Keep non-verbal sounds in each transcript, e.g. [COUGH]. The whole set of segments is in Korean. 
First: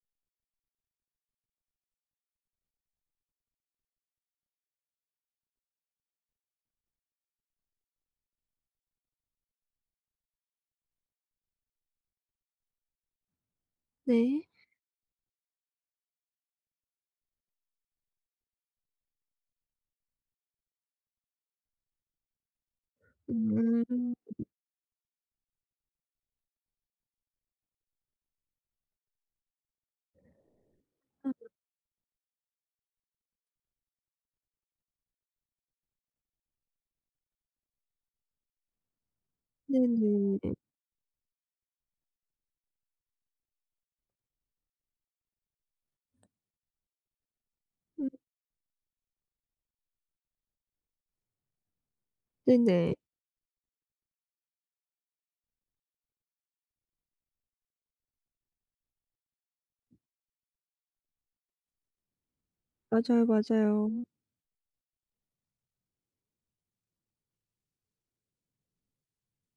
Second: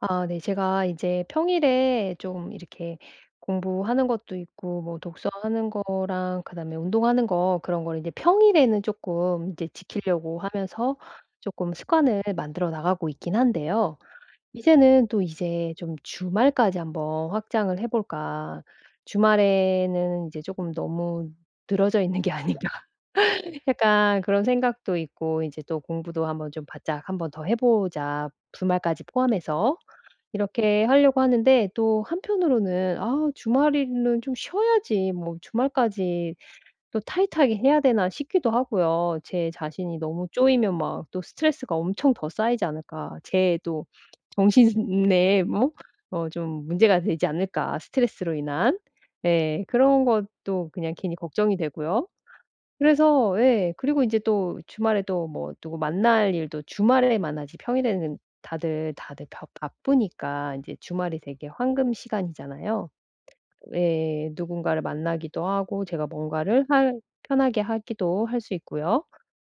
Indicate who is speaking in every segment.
Speaker 1: 아 네. 제가 이제 평일에 좀 이렇게 공부하는 것도 있고 뭐 독서하는 거랑 그다음에 운동하는 거 그런 거를 이제 평일에는 조금 이제 지키려고 하면서 조금 습관을 만들어 나가고 있긴 한데요.
Speaker 2: 네.
Speaker 1: 이제는 또 이제 좀 '주말까지 한번 확장을 해 볼까.' 주말에는 이제 조금 너무 늘어져 있는 게 아닌가 [LAUGHS]
Speaker 2: 음.
Speaker 1: 약간 그런 생각도 있고 이제 또 공부도 한번 좀 바짝 '한 번 더 해 보자, 주말까지 포함해서.' 이렇게 하려고
Speaker 2: 아,
Speaker 1: 하는데 또 한편으로는 '아 주말에는 좀 쉬어야지. 뭐 주말까지 또 타이트하게 해야 되나?' 싶기도 하고요. 제 자신이 너무
Speaker 2: 네네.
Speaker 1: 쪼이면 막 또 스트레스가 엄청 더 쌓이지 않을까. 제 또 정신에 [LAUGHS] 뭐 좀 문제가 되지 않을까
Speaker 2: 음,
Speaker 1: 스트레스로 인한. 예. 그런 것도 그냥 괜히 걱정이 되고요.
Speaker 2: 네네.
Speaker 1: 그래서 예. 그리고 인제 또 주말에 또 뭐 누구 만날 일도 주말에 만나지 평일에는 다들, 다들 바 바쁘니까 인제 주말이 되게 황금 시간이잖아요.
Speaker 2: 맞아요, 맞아요.
Speaker 1: 예. 누군가를 만나기도 하고 제가 뭔가를 할 편하게 하기도 할 수 있고요.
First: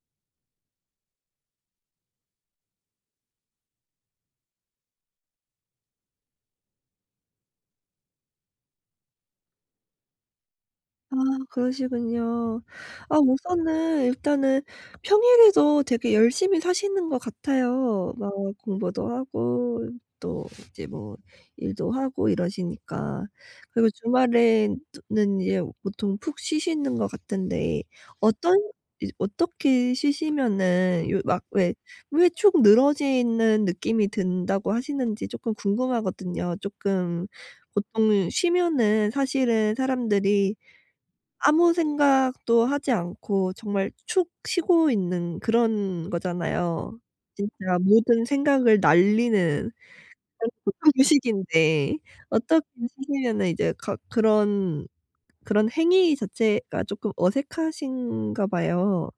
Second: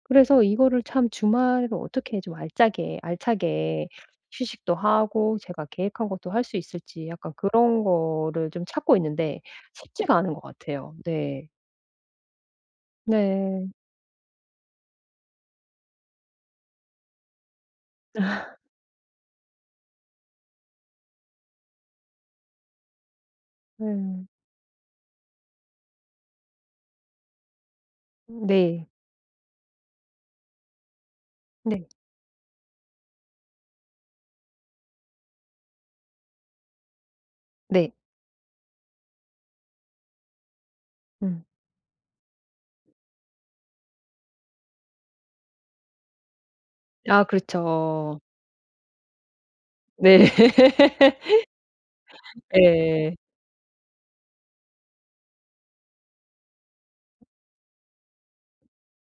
Speaker 1: 그래서 이거를 참 주말을 어떻게 좀 알짜게 알차게 휴식도 하고 제가 계획한 것도 할 수 있을지 약간 그런 거를 좀 찾고 있는데 쉽지가 않은 것 같아요.
Speaker 2: 아,
Speaker 1: 네.
Speaker 2: 그러시군요. 아,
Speaker 1: 네.
Speaker 2: 우선은 일단은 평일에도 되게 열심히 사시는 것 같아요. 막 공부도 하고 또 이제 뭐 일도 하고 이러시니까. 그리고
Speaker 1: 예.
Speaker 2: 주말에는 이제 보통 푹 쉬시는 것 같은데, 어떤
Speaker 1: 네.
Speaker 2: 이 어떻게 쉬시면은 요 막 왜
Speaker 1: 네.
Speaker 2: 왜 축 늘어져 있는 느낌이 든다고 하시는지 쪼끔 궁금하거든요. 쪼끔
Speaker 1: 네.
Speaker 2: 보통 쉬면은 사실은 사람들이
Speaker 1: 음.
Speaker 2: 아무 생각도 하지 않고 정말 축 쉬고 있는 그런 거잖아요.
Speaker 1: 아
Speaker 2: 진짜
Speaker 1: 그렇죠.
Speaker 2: 모든 생각을 날리는
Speaker 1: 네.
Speaker 2: [LAUGHS]
Speaker 1: [LAUGHS]
Speaker 2: 보통 휴식인데 어떻게
Speaker 1: 예.
Speaker 2: 쉬시면은 이제 가 그런 그런 행위 자체가 쪼끔 어색하신가 봐요.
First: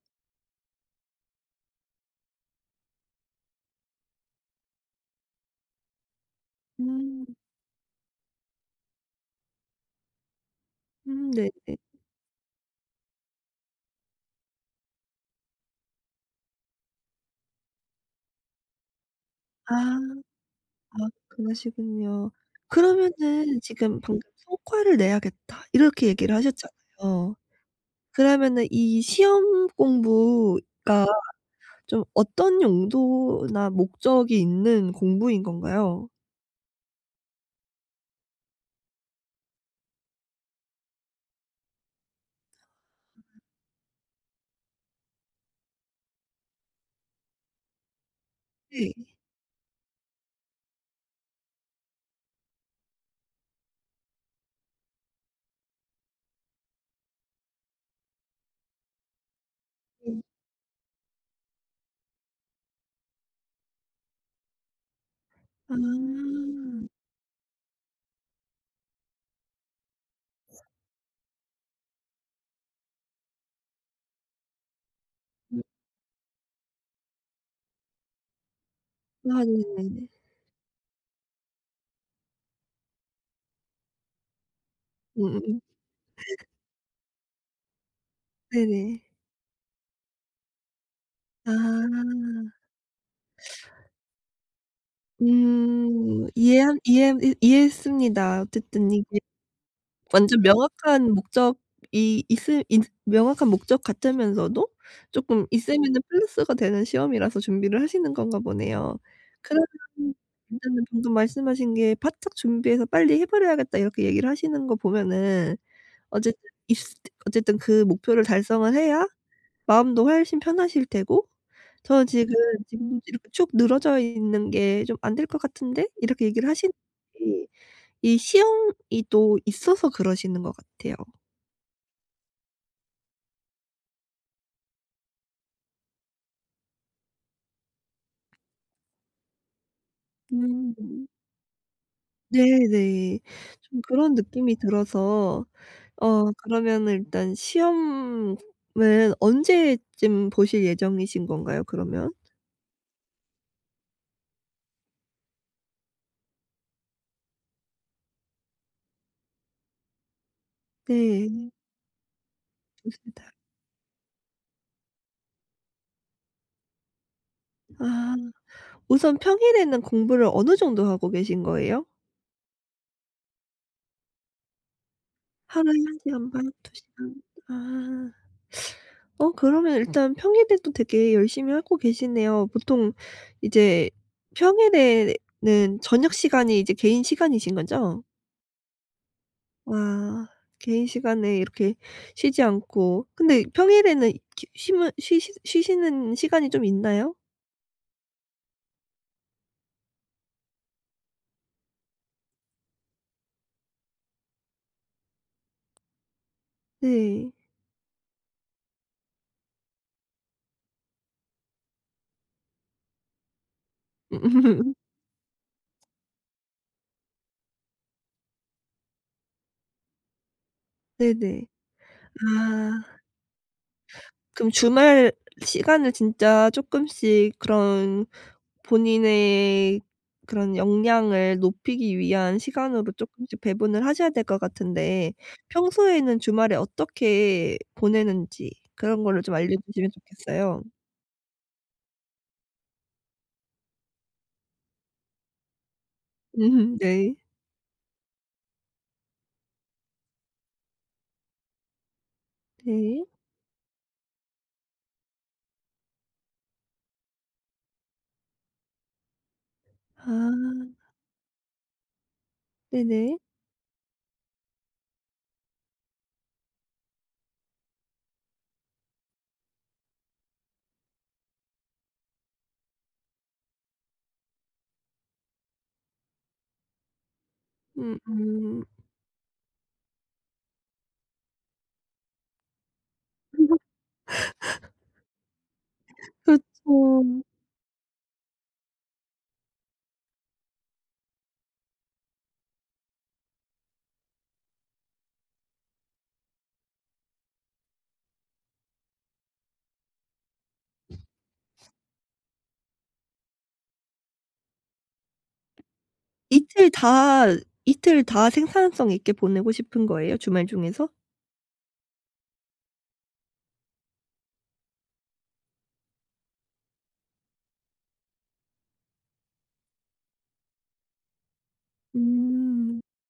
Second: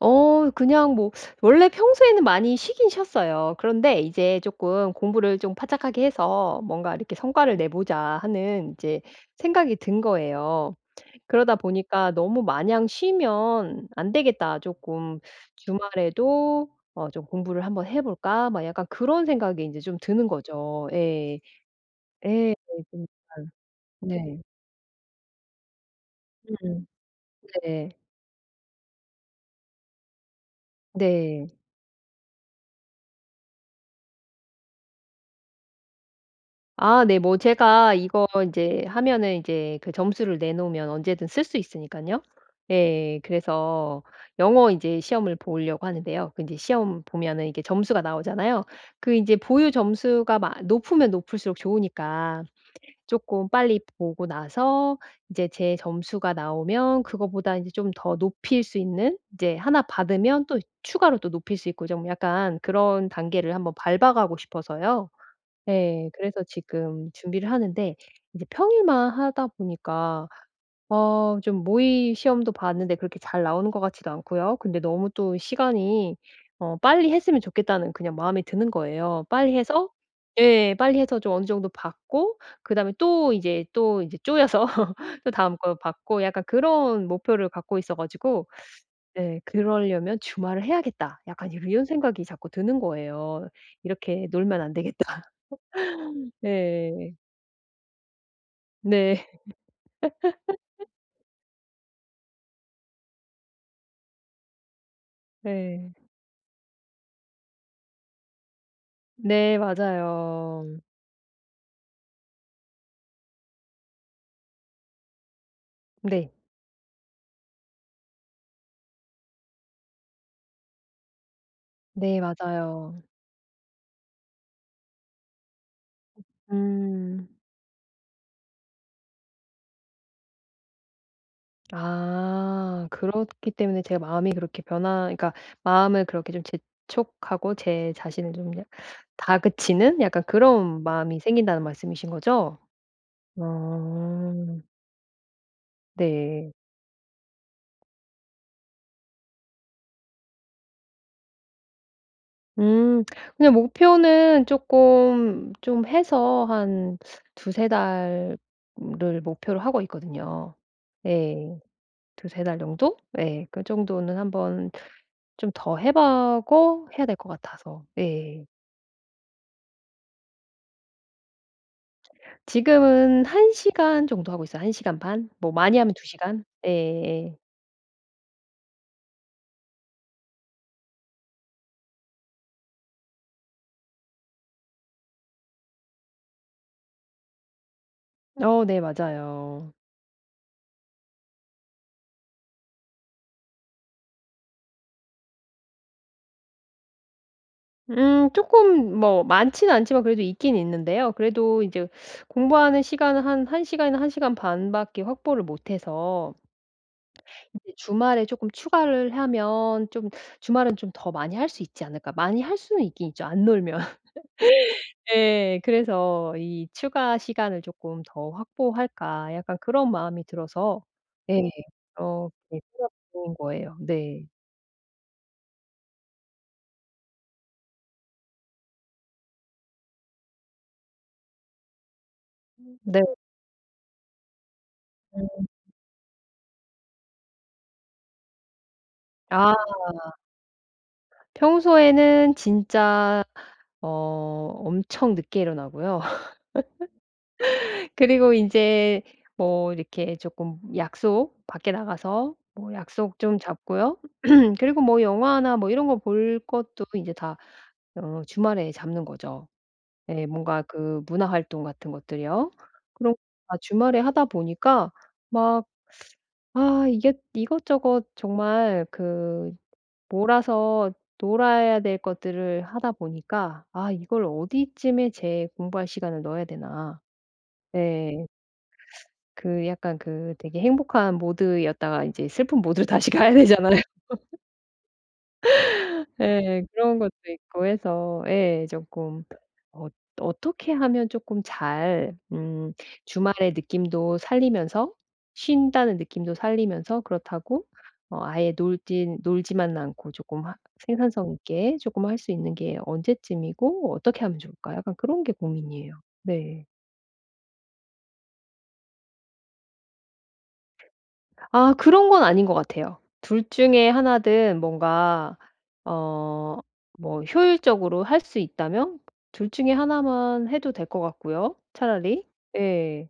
Speaker 1: 그냥 뭐 원래 평소에는 많이 쉬긴 쉬었어요. 그런데 이제 쪼끔 공부를 좀 파짝하게 해서 뭔가 이렇게
Speaker 2: 음.
Speaker 1: '성과를 내보자.' 하는 이제 생각이 든 거예요.
Speaker 2: 음, 네네.
Speaker 1: 그러다 보니까 '너무 마냥 쉬면 안 되겠다. 쪼끔 주말에도 좀 공부를 한번 해 볼까?' 막 약간 그런 생각이 인제 좀
Speaker 2: 아.
Speaker 1: 드는 거죠.
Speaker 2: 아,
Speaker 1: 예.
Speaker 2: 그러시군요.
Speaker 1: 예. 그니
Speaker 2: 그러면은 지금 방금
Speaker 1: 네.
Speaker 2: "성과를 내야겠다." 이렇게 얘기를
Speaker 1: 음.
Speaker 2: 하셨잖아요.
Speaker 1: 네.
Speaker 2: 그러면은 이 시험 공부가
Speaker 1: 네.
Speaker 2: 좀 어떤 용도나 목적이 있는 공부인 건가요?
Speaker 1: 아 네. 뭐 제가 이거 이제 하면은 이제 그 점수를 내놓으면 언제든 쓸 수 있으니까요. 예. 그래서 영어 이제 시험을 보려고 하는데요. 그 인제 시험 보면은 이게 점수가 나오잖아요.
Speaker 2: 네.
Speaker 1: 그 이제 보유 점수가 마 높으면 높을수록 좋으니까 조금 빨리 보고 나서 이제 제 점수가 나오면 그거보다 이제 좀 더 높일 수 있는, 이제 하나
Speaker 2: 네.
Speaker 1: 받으면 또 추가로 또 높일 수 있고, 좀 약간 그런 단계를 한번 밟아가고 싶어서요. 네, 그래서
Speaker 2: 아.
Speaker 1: 지금 준비를 하는데 이제 평일만 하다 보니까 좀 모의 시험도 봤는데 그렇게 잘 나오는 것 같지도 않고요. 근데 너무 또
Speaker 2: 음.
Speaker 1: 시간이 '빨리 했으면 좋겠다.'는 그냥 마음이 드는 거예요.
Speaker 2: 아,
Speaker 1: 빨리 해서,
Speaker 2: 네네네.
Speaker 1: 예, 빨리 해서 좀 어느 정도 받고 그다음에 또 이제 쪼여서 [LAUGHS] 또 다음
Speaker 2: 음음음.
Speaker 1: 거 받고 약간 그런 목표를 갖고 있어 가지고
Speaker 2: 네네.
Speaker 1: 네 '그러려면 주말을 해야겠다.' 약간 이런
Speaker 2: 아.
Speaker 1: 생각이 자꾸 드는 거예요. '이렇게 놀면 안 되겠다.' [LAUGHS]
Speaker 2: 음. 이해한 이해
Speaker 1: 예.
Speaker 2: 이 이해했습니다. 어쨌든 이게
Speaker 1: 네.
Speaker 2: 완전 명확한 목적이 있을 있 명확한 목적 같으면서도 쪼끔
Speaker 1: 네.
Speaker 2: 있으면은 플러스가 되는 시험이라서 준비를 하시는 건가 보네요.
Speaker 1: 네
Speaker 2: 그러면
Speaker 1: 맞아요.
Speaker 2: 일단은 방금 말씀하신 게 바짝 준비해서 "빨리 해 버려야겠다." 이렇게 얘기를 하시는 거 보면은
Speaker 1: 네.
Speaker 2: 어쨌든 입시 어쨌든 그 목표를 달성을 해야 마음도 훨씬 편하실 테고 "저는
Speaker 1: 네
Speaker 2: 지금
Speaker 1: 맞아요.
Speaker 2: 이렇게 쭉 늘어져 있는 게 좀 안 될 것 같은데?" 이렇게 얘기를 하시는
Speaker 1: 음.
Speaker 2: 게 이 시험이 또 있어서 그러시는 것 같아요.
Speaker 1: 아 그렇기 때문에 제가 마음이 그렇게 변화 그러니까 마음을 그렇게 좀 재촉하고 제 자신을 좀 약 다그치는 약간 그런
Speaker 2: 음.
Speaker 1: 마음이 생긴다는 말씀이신 거죠?
Speaker 2: 네네. 좀 그런 느낌이
Speaker 1: 어.
Speaker 2: 들어서 어
Speaker 1: 네.
Speaker 2: 그러면은 일단 시험은 언제쯤 보실 예정이신 건가요, 그러면?
Speaker 1: 음. 그냥 목표는 쪼끔 좀 해서 한 두세 달을 목표로 하고 있거든요.
Speaker 2: 네.
Speaker 1: 예. 2~3달 정도?
Speaker 2: 좋습니다.
Speaker 1: 예. 그 정도는 한번 좀 더 해 보고 해야 될 것 같아서.
Speaker 2: 아,
Speaker 1: 예.
Speaker 2: 우선 평일에는 공부를 어느 정도 하고 계신 거예요?
Speaker 1: 지금은 1시간 시간 정도 하고 있어요. 1시간 시간 반? 뭐
Speaker 2: 하루에
Speaker 1: 많이 하면
Speaker 2: 한
Speaker 1: 2시간
Speaker 2: 시간
Speaker 1: 시간?
Speaker 2: 반, 두 시간.
Speaker 1: 예예예.
Speaker 2: 아. 어, 그러면 음, 일단 평일에도 되게 열심히 하고 계시네요. 보통 이제 평일에는 저녁 시간이 이제 개인 시간이신 거죠?
Speaker 1: 네 맞아요.
Speaker 2: 와. 개인 시간에 이렇게 쉬지 않고, 근데 평일에는 이렇게 쉬면 쉬시 쉬시는 시간이 좀 있나요?
Speaker 1: 쪼끔 뭐 많지는 않지만 그래도 있긴 있는데요. 그래도 인제 공부하는 시간은 한 1시간 시간이나 1시간 시간 반 밖에 확보를 못 해서
Speaker 2: 네.
Speaker 1: 이제 주말에 쪼끔 추가를 하면 좀 주말은 좀 더 많이 할 수 있지 않을까. 많이 할 수는 있긴 있죠, 안 놀면.
Speaker 2: [LAUGHS]
Speaker 1: 예. 그래서 '이 추가 시간을 쪼끔 더 확보할까.' 약간 그런 마음이 들어서
Speaker 2: 네네.
Speaker 1: 예 그렇게
Speaker 2: 아.
Speaker 1: 생각 중인 거예요. 네.
Speaker 2: 그럼 주말 시간을 진짜 쪼끔씩 그런 본인의 그런 역량을 높이기 위한 시간으로
Speaker 1: 네.
Speaker 2: 쪼끔씩 배분을 하셔야 될 것 같은데, 평소에는 주말에 어떻게 보내는지 그런 거를 좀
Speaker 1: 아
Speaker 2: 알려주시면 좋겠어요.
Speaker 1: 평소에는 진짜 어 엄청 늦게 일어나고요.
Speaker 2: 음, 네.
Speaker 1: [LAUGHS] 그리고 인제 뭐 이렇게 쪼끔 약속 밖에 나가서 뭐
Speaker 2: 네.
Speaker 1: 약속 좀 잡고요. [CLEARS THROAT] 그리고 뭐 영화나 뭐 이런 거 볼 것도 인제 다 주말에 잡는 거죠. 네 뭔가
Speaker 2: 아,
Speaker 1: 그 문화 활동 같은 것들이요. 그런
Speaker 2: 네네.
Speaker 1: 거 다 주말에 하다 보니까 막, 아, 이게 이것저것 정말 그 몰아서 놀아야 될 것들을 하다 보니까 '아 이걸 어디쯤에 제 공부할 시간을 넣어야 되나.' 네,
Speaker 2: 음음.
Speaker 1: 그 약간 그 되게 행복한 모드였다가 이제 슬픈 모드로 [LAUGHS] 다시 가야 되잖아요. [LAUGHS] 예. 그런
Speaker 2: 그렇죠.
Speaker 1: 것도 있고 해서 예. 조금 어 어떻게 하면 조금 잘 주말의 느낌도 살리면서 쉰다는 느낌도 살리면서 그렇다고 아예 놀진 놀지만 않고 조금 하 생산성 있게 조금 할 수 있는 게 언제쯤이고 어떻게 하면 좋을까 약간 그런 게 고민이에요. 네.
Speaker 2: 이틀 다 이틀 다 생산성 있게 보내고 싶은 거예요? 주말 중에서?
Speaker 1: 아 그런 건 아닌 것 같아요. 둘 중에 하나든 뭔가 어 뭐 효율적으로 할 수 있다면 둘 중에 하나만 해도 될 것 같고요 차라리.
Speaker 2: 음.
Speaker 1: 예.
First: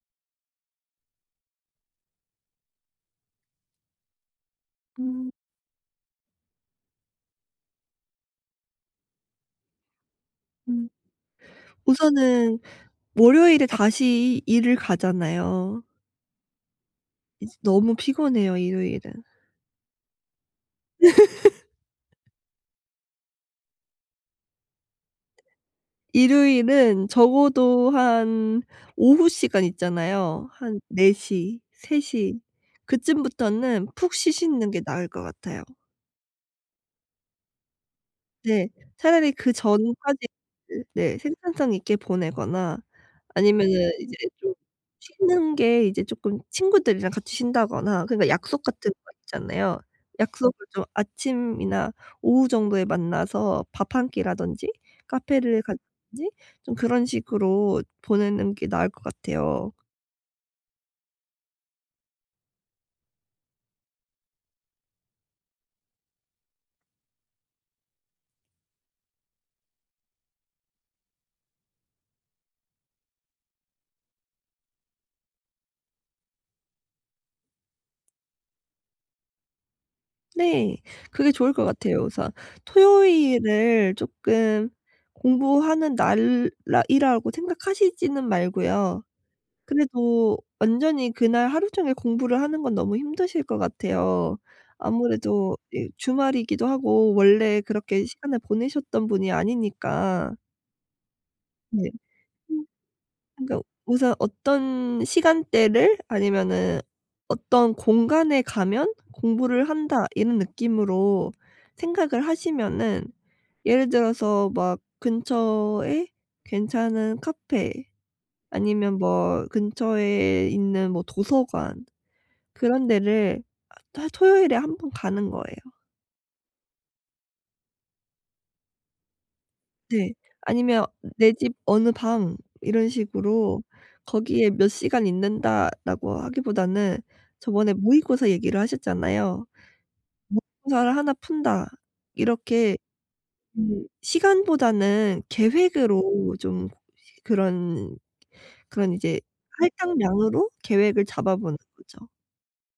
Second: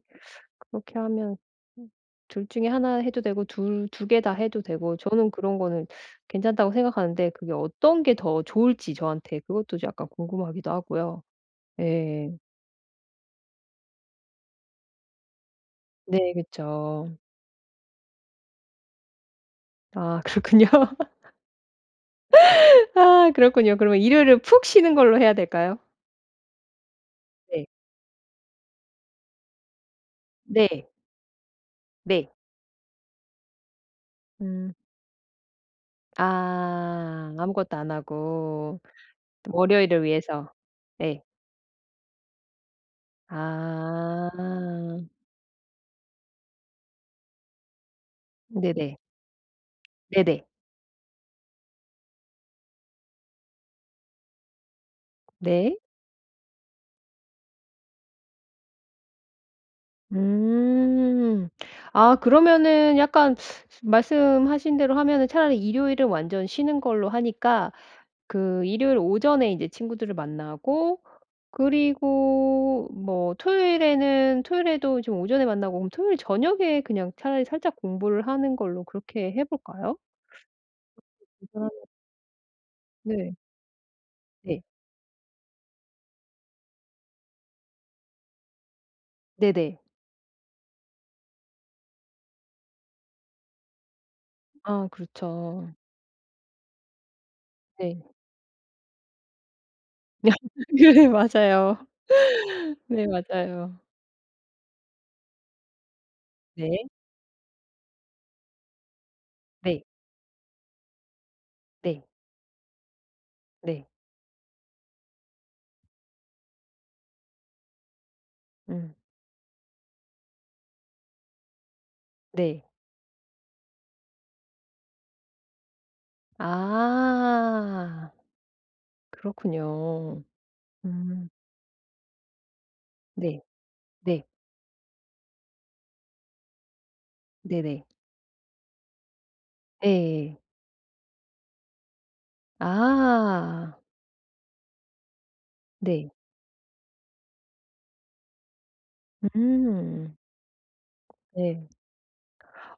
Speaker 1: 그렇게 하면 음 둘 중에 하나 해도 되고 둘 두 개 다 해도 되고 저는
Speaker 2: 음.
Speaker 1: 그런 거는 괜찮다고 생각하는데 그게 어떤 게 더 좋을지 저한테 그것도 약간 궁금하기도
Speaker 2: 음.
Speaker 1: 하고요. 예.
Speaker 2: 우선은 월요일에 다시 일을 가잖아요.
Speaker 1: 네 그쵸.
Speaker 2: 이제 너무 피곤해요 일요일은.
Speaker 1: 아 [LAUGHS] 그렇군요. 아 그렇군요. 그러면 일요일을 푹 쉬는 걸로 해야 될까요?
Speaker 2: 일요일은
Speaker 1: 네.
Speaker 2: 적어도 한 오후 시간 있잖아요. 한
Speaker 1: 네.
Speaker 2: 4시 세
Speaker 1: 네.
Speaker 2: 3 그쯤부터는 푹 쉬시는
Speaker 1: 음.
Speaker 2: 게 나을 것 같아요.
Speaker 1: 아 아무것도 안
Speaker 2: 네.
Speaker 1: 하고
Speaker 2: 차라리 그
Speaker 1: 월요일을
Speaker 2: 전까지
Speaker 1: 위해서.
Speaker 2: 네
Speaker 1: 네.
Speaker 2: 생산성 있게 보내거나 아니면은 이제 좀
Speaker 1: 아.
Speaker 2: 쉬는 게 이제 쪼끔 친구들이랑 같이 쉰다거나, 그러니까 약속 같은
Speaker 1: 네네.
Speaker 2: 거 있잖아요.
Speaker 1: 네네.
Speaker 2: 약속을 좀 아침이나 오후 정도에 만나서 밥 한 끼라든지 카페를
Speaker 1: 네.
Speaker 2: 간다든지 좀 그런 식으로 보내는 게 나을 것 같아요.
Speaker 1: 음. 아 그러면은 약간 말씀하신 대로 하면은 차라리 일요일은 완전 쉬는 걸로 하니까 그 일요일 오전에 이제 친구들을 만나고 그리고 뭐 토요일에는 토요일에도 좀 오전에 만나고 그럼 토요일 저녁에 그냥 차라리 살짝 공부를 하는 걸로 그렇게 해 볼까요?
Speaker 2: 네. 그게 좋을 것
Speaker 1: 아
Speaker 2: 같아요. 우선
Speaker 1: 네.
Speaker 2: 토요일을
Speaker 1: 네.
Speaker 2: 쪼끔 공부하는 날 이라고 생각하시지는 말고요.
Speaker 1: 네네.
Speaker 2: 그래도 완전히 그날 하루 종일 공부를 하는 건 너무 힘드실 것 같아요.
Speaker 1: 아
Speaker 2: 아무래도
Speaker 1: 그렇죠.
Speaker 2: 이 주말이기도 하고 원래
Speaker 1: 네.
Speaker 2: 그렇게 시간을 보내셨던 분이 아니니까.
Speaker 1: [LAUGHS] 네 맞아요.
Speaker 2: 네. 음.
Speaker 1: 네
Speaker 2: 그러니까
Speaker 1: 맞아요.
Speaker 2: 우선 어떤 시간대를
Speaker 1: 네.
Speaker 2: 아니면은 어떤 공간에 가면 공부를
Speaker 1: 네.
Speaker 2: 한다, 이런 느낌으로
Speaker 1: 네.
Speaker 2: 생각을 하시면은
Speaker 1: 네.
Speaker 2: 예를 들어서 막 근처에 괜찮은 카페
Speaker 1: 음.
Speaker 2: 아니면 뭐 근처에 있는 뭐 도서관
Speaker 1: 네.
Speaker 2: 그런 데를 하 토요일에 한 번 가는 거예요.
Speaker 1: 아.
Speaker 2: 네.
Speaker 1: 그렇군요.
Speaker 2: 아니면
Speaker 1: 음.
Speaker 2: "내 집 어느 방." 이런
Speaker 1: 네.
Speaker 2: 식으로
Speaker 1: 네.
Speaker 2: 거기에 "몇 시간 있는다."라고 하기보다는 저번에
Speaker 1: 네네.
Speaker 2: 모의고사 얘기를 하셨잖아요.
Speaker 1: 예
Speaker 2: "모의고사를 하나 푼다." 이렇게
Speaker 1: 아.
Speaker 2: 시간보다는
Speaker 1: 네.
Speaker 2: 계획으로 좀 그런 그런 이제
Speaker 1: 음.
Speaker 2: 할당량으로 계획을 잡아 보는
Speaker 1: 네.
Speaker 2: 거죠.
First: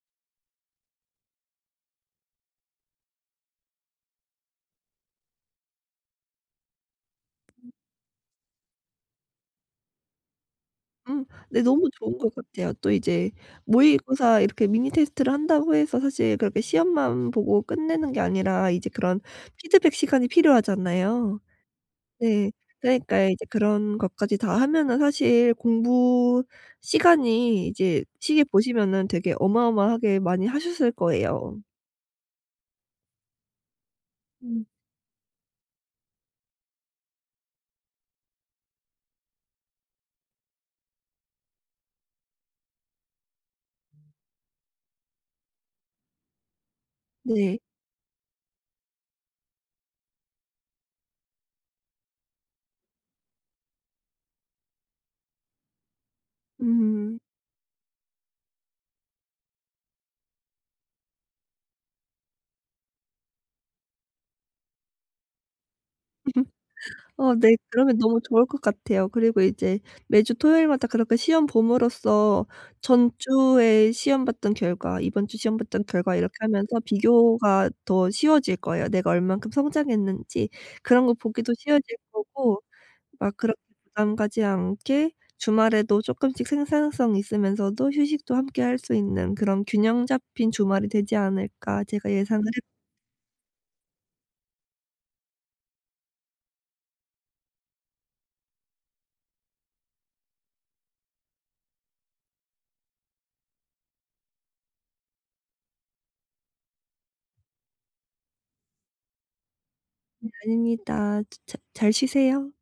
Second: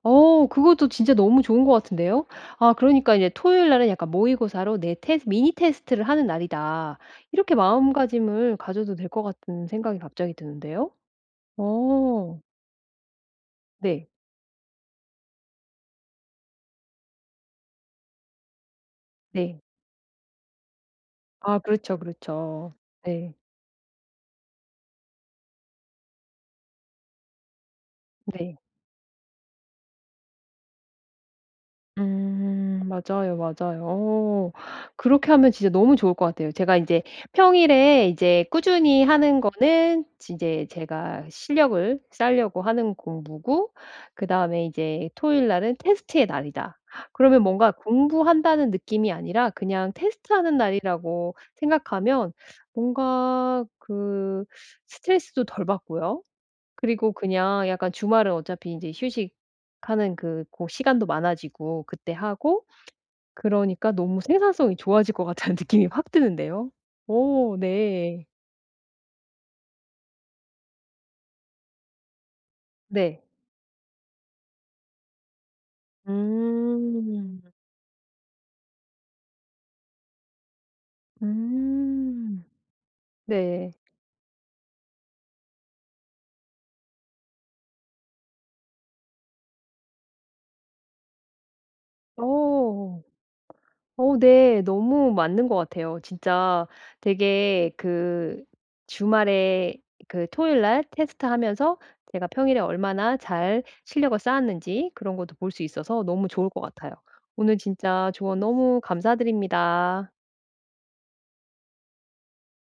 Speaker 1: 그것도 진짜 너무 좋은 것 같은데요. 아 그러니까 이제 '토요일 날은 약간 모의고사로 내 테스 미니 테스트를 하는 날이다.' 이렇게 마음가짐을 가져도 될 것 같은 생각이 갑자기 드는데요.
Speaker 2: 음. 네 너무 좋은 것
Speaker 1: 어.
Speaker 2: 같아요. 또 이제
Speaker 1: 네.
Speaker 2: 모의고사 이렇게 미니 테스트를 한다고 해서 사실 그렇게 시험만 보고 끝내는 게 아니라 이제 그런
Speaker 1: 네.
Speaker 2: 피드백 시간이 필요하잖아요.
Speaker 1: 아 그렇죠,
Speaker 2: 네.
Speaker 1: 그렇죠.
Speaker 2: 그러니까
Speaker 1: 네.
Speaker 2: 이제 그런 것까지 다 하면은 사실 공부 시간이 이제 시계
Speaker 1: 네.
Speaker 2: 보시면은 되게 어마어마하게 많이 하셨을 거예요.
Speaker 1: 음. 맞아요, 맞아요.
Speaker 2: 음.
Speaker 1: 그렇게 하면 진짜 너무 좋을 것 같아요. 제가 이제 평일에 이제 꾸준히 하는 거는 이제 제가 실력을 쌓으려고 하는 공부고 그다음에 이제 토요일 날은 테스트의 날이다. 그러면
Speaker 2: 네.
Speaker 1: 뭔가 공부한다는 느낌이 아니라 그냥 테스트하는 날이라고 생각하면 뭔가 그 스트레스도 덜 받고요. 그리고
Speaker 2: 음.
Speaker 1: 그냥 약간 주말은 어차피 인제 휴식하는 그 고 시간도 많아지고 그때 하고 그러니까 너무 생산성이 좋아질 것 같다는 [LAUGHS] 느낌이 확 드는데요.
Speaker 2: 어,
Speaker 1: 오
Speaker 2: 네. 그러면 너무
Speaker 1: 네.
Speaker 2: 좋을 것 같아요. 그리고 이제 매주 토요일마다 그렇게 시험 봄으로써
Speaker 1: 네.
Speaker 2: 전주에 시험 봤던 결과, 이번 주 시험 봤던 결과, 이렇게 하면서
Speaker 1: 음.
Speaker 2: 비교가 더 쉬워질 거예요. 내가 얼만큼 성장했는지 그런 거 보기도 쉬워질
Speaker 1: 음.
Speaker 2: 거고 막 그렇게
Speaker 1: 네.
Speaker 2: 부담 가지 않게 주말에도 쪼끔씩 생산성 있으면서도 휴식도 함께 할 수 있는 그런 균형 잡힌 주말이 되지 않을까 제가 예상을 해
Speaker 1: 어. 어 네. 너무 맞는 것 같아요. 진짜 되게 그 주말에 그 토요일 날 테스트하면서 제가 평일에 얼마나 잘 실력을 쌓았는지 그런 것도 볼 수 있어서 너무 좋을 것 같아요. 오늘 진짜 조언 너무 감사드립니다.
Speaker 2: 봅니다. 자, 잘 쉬세요.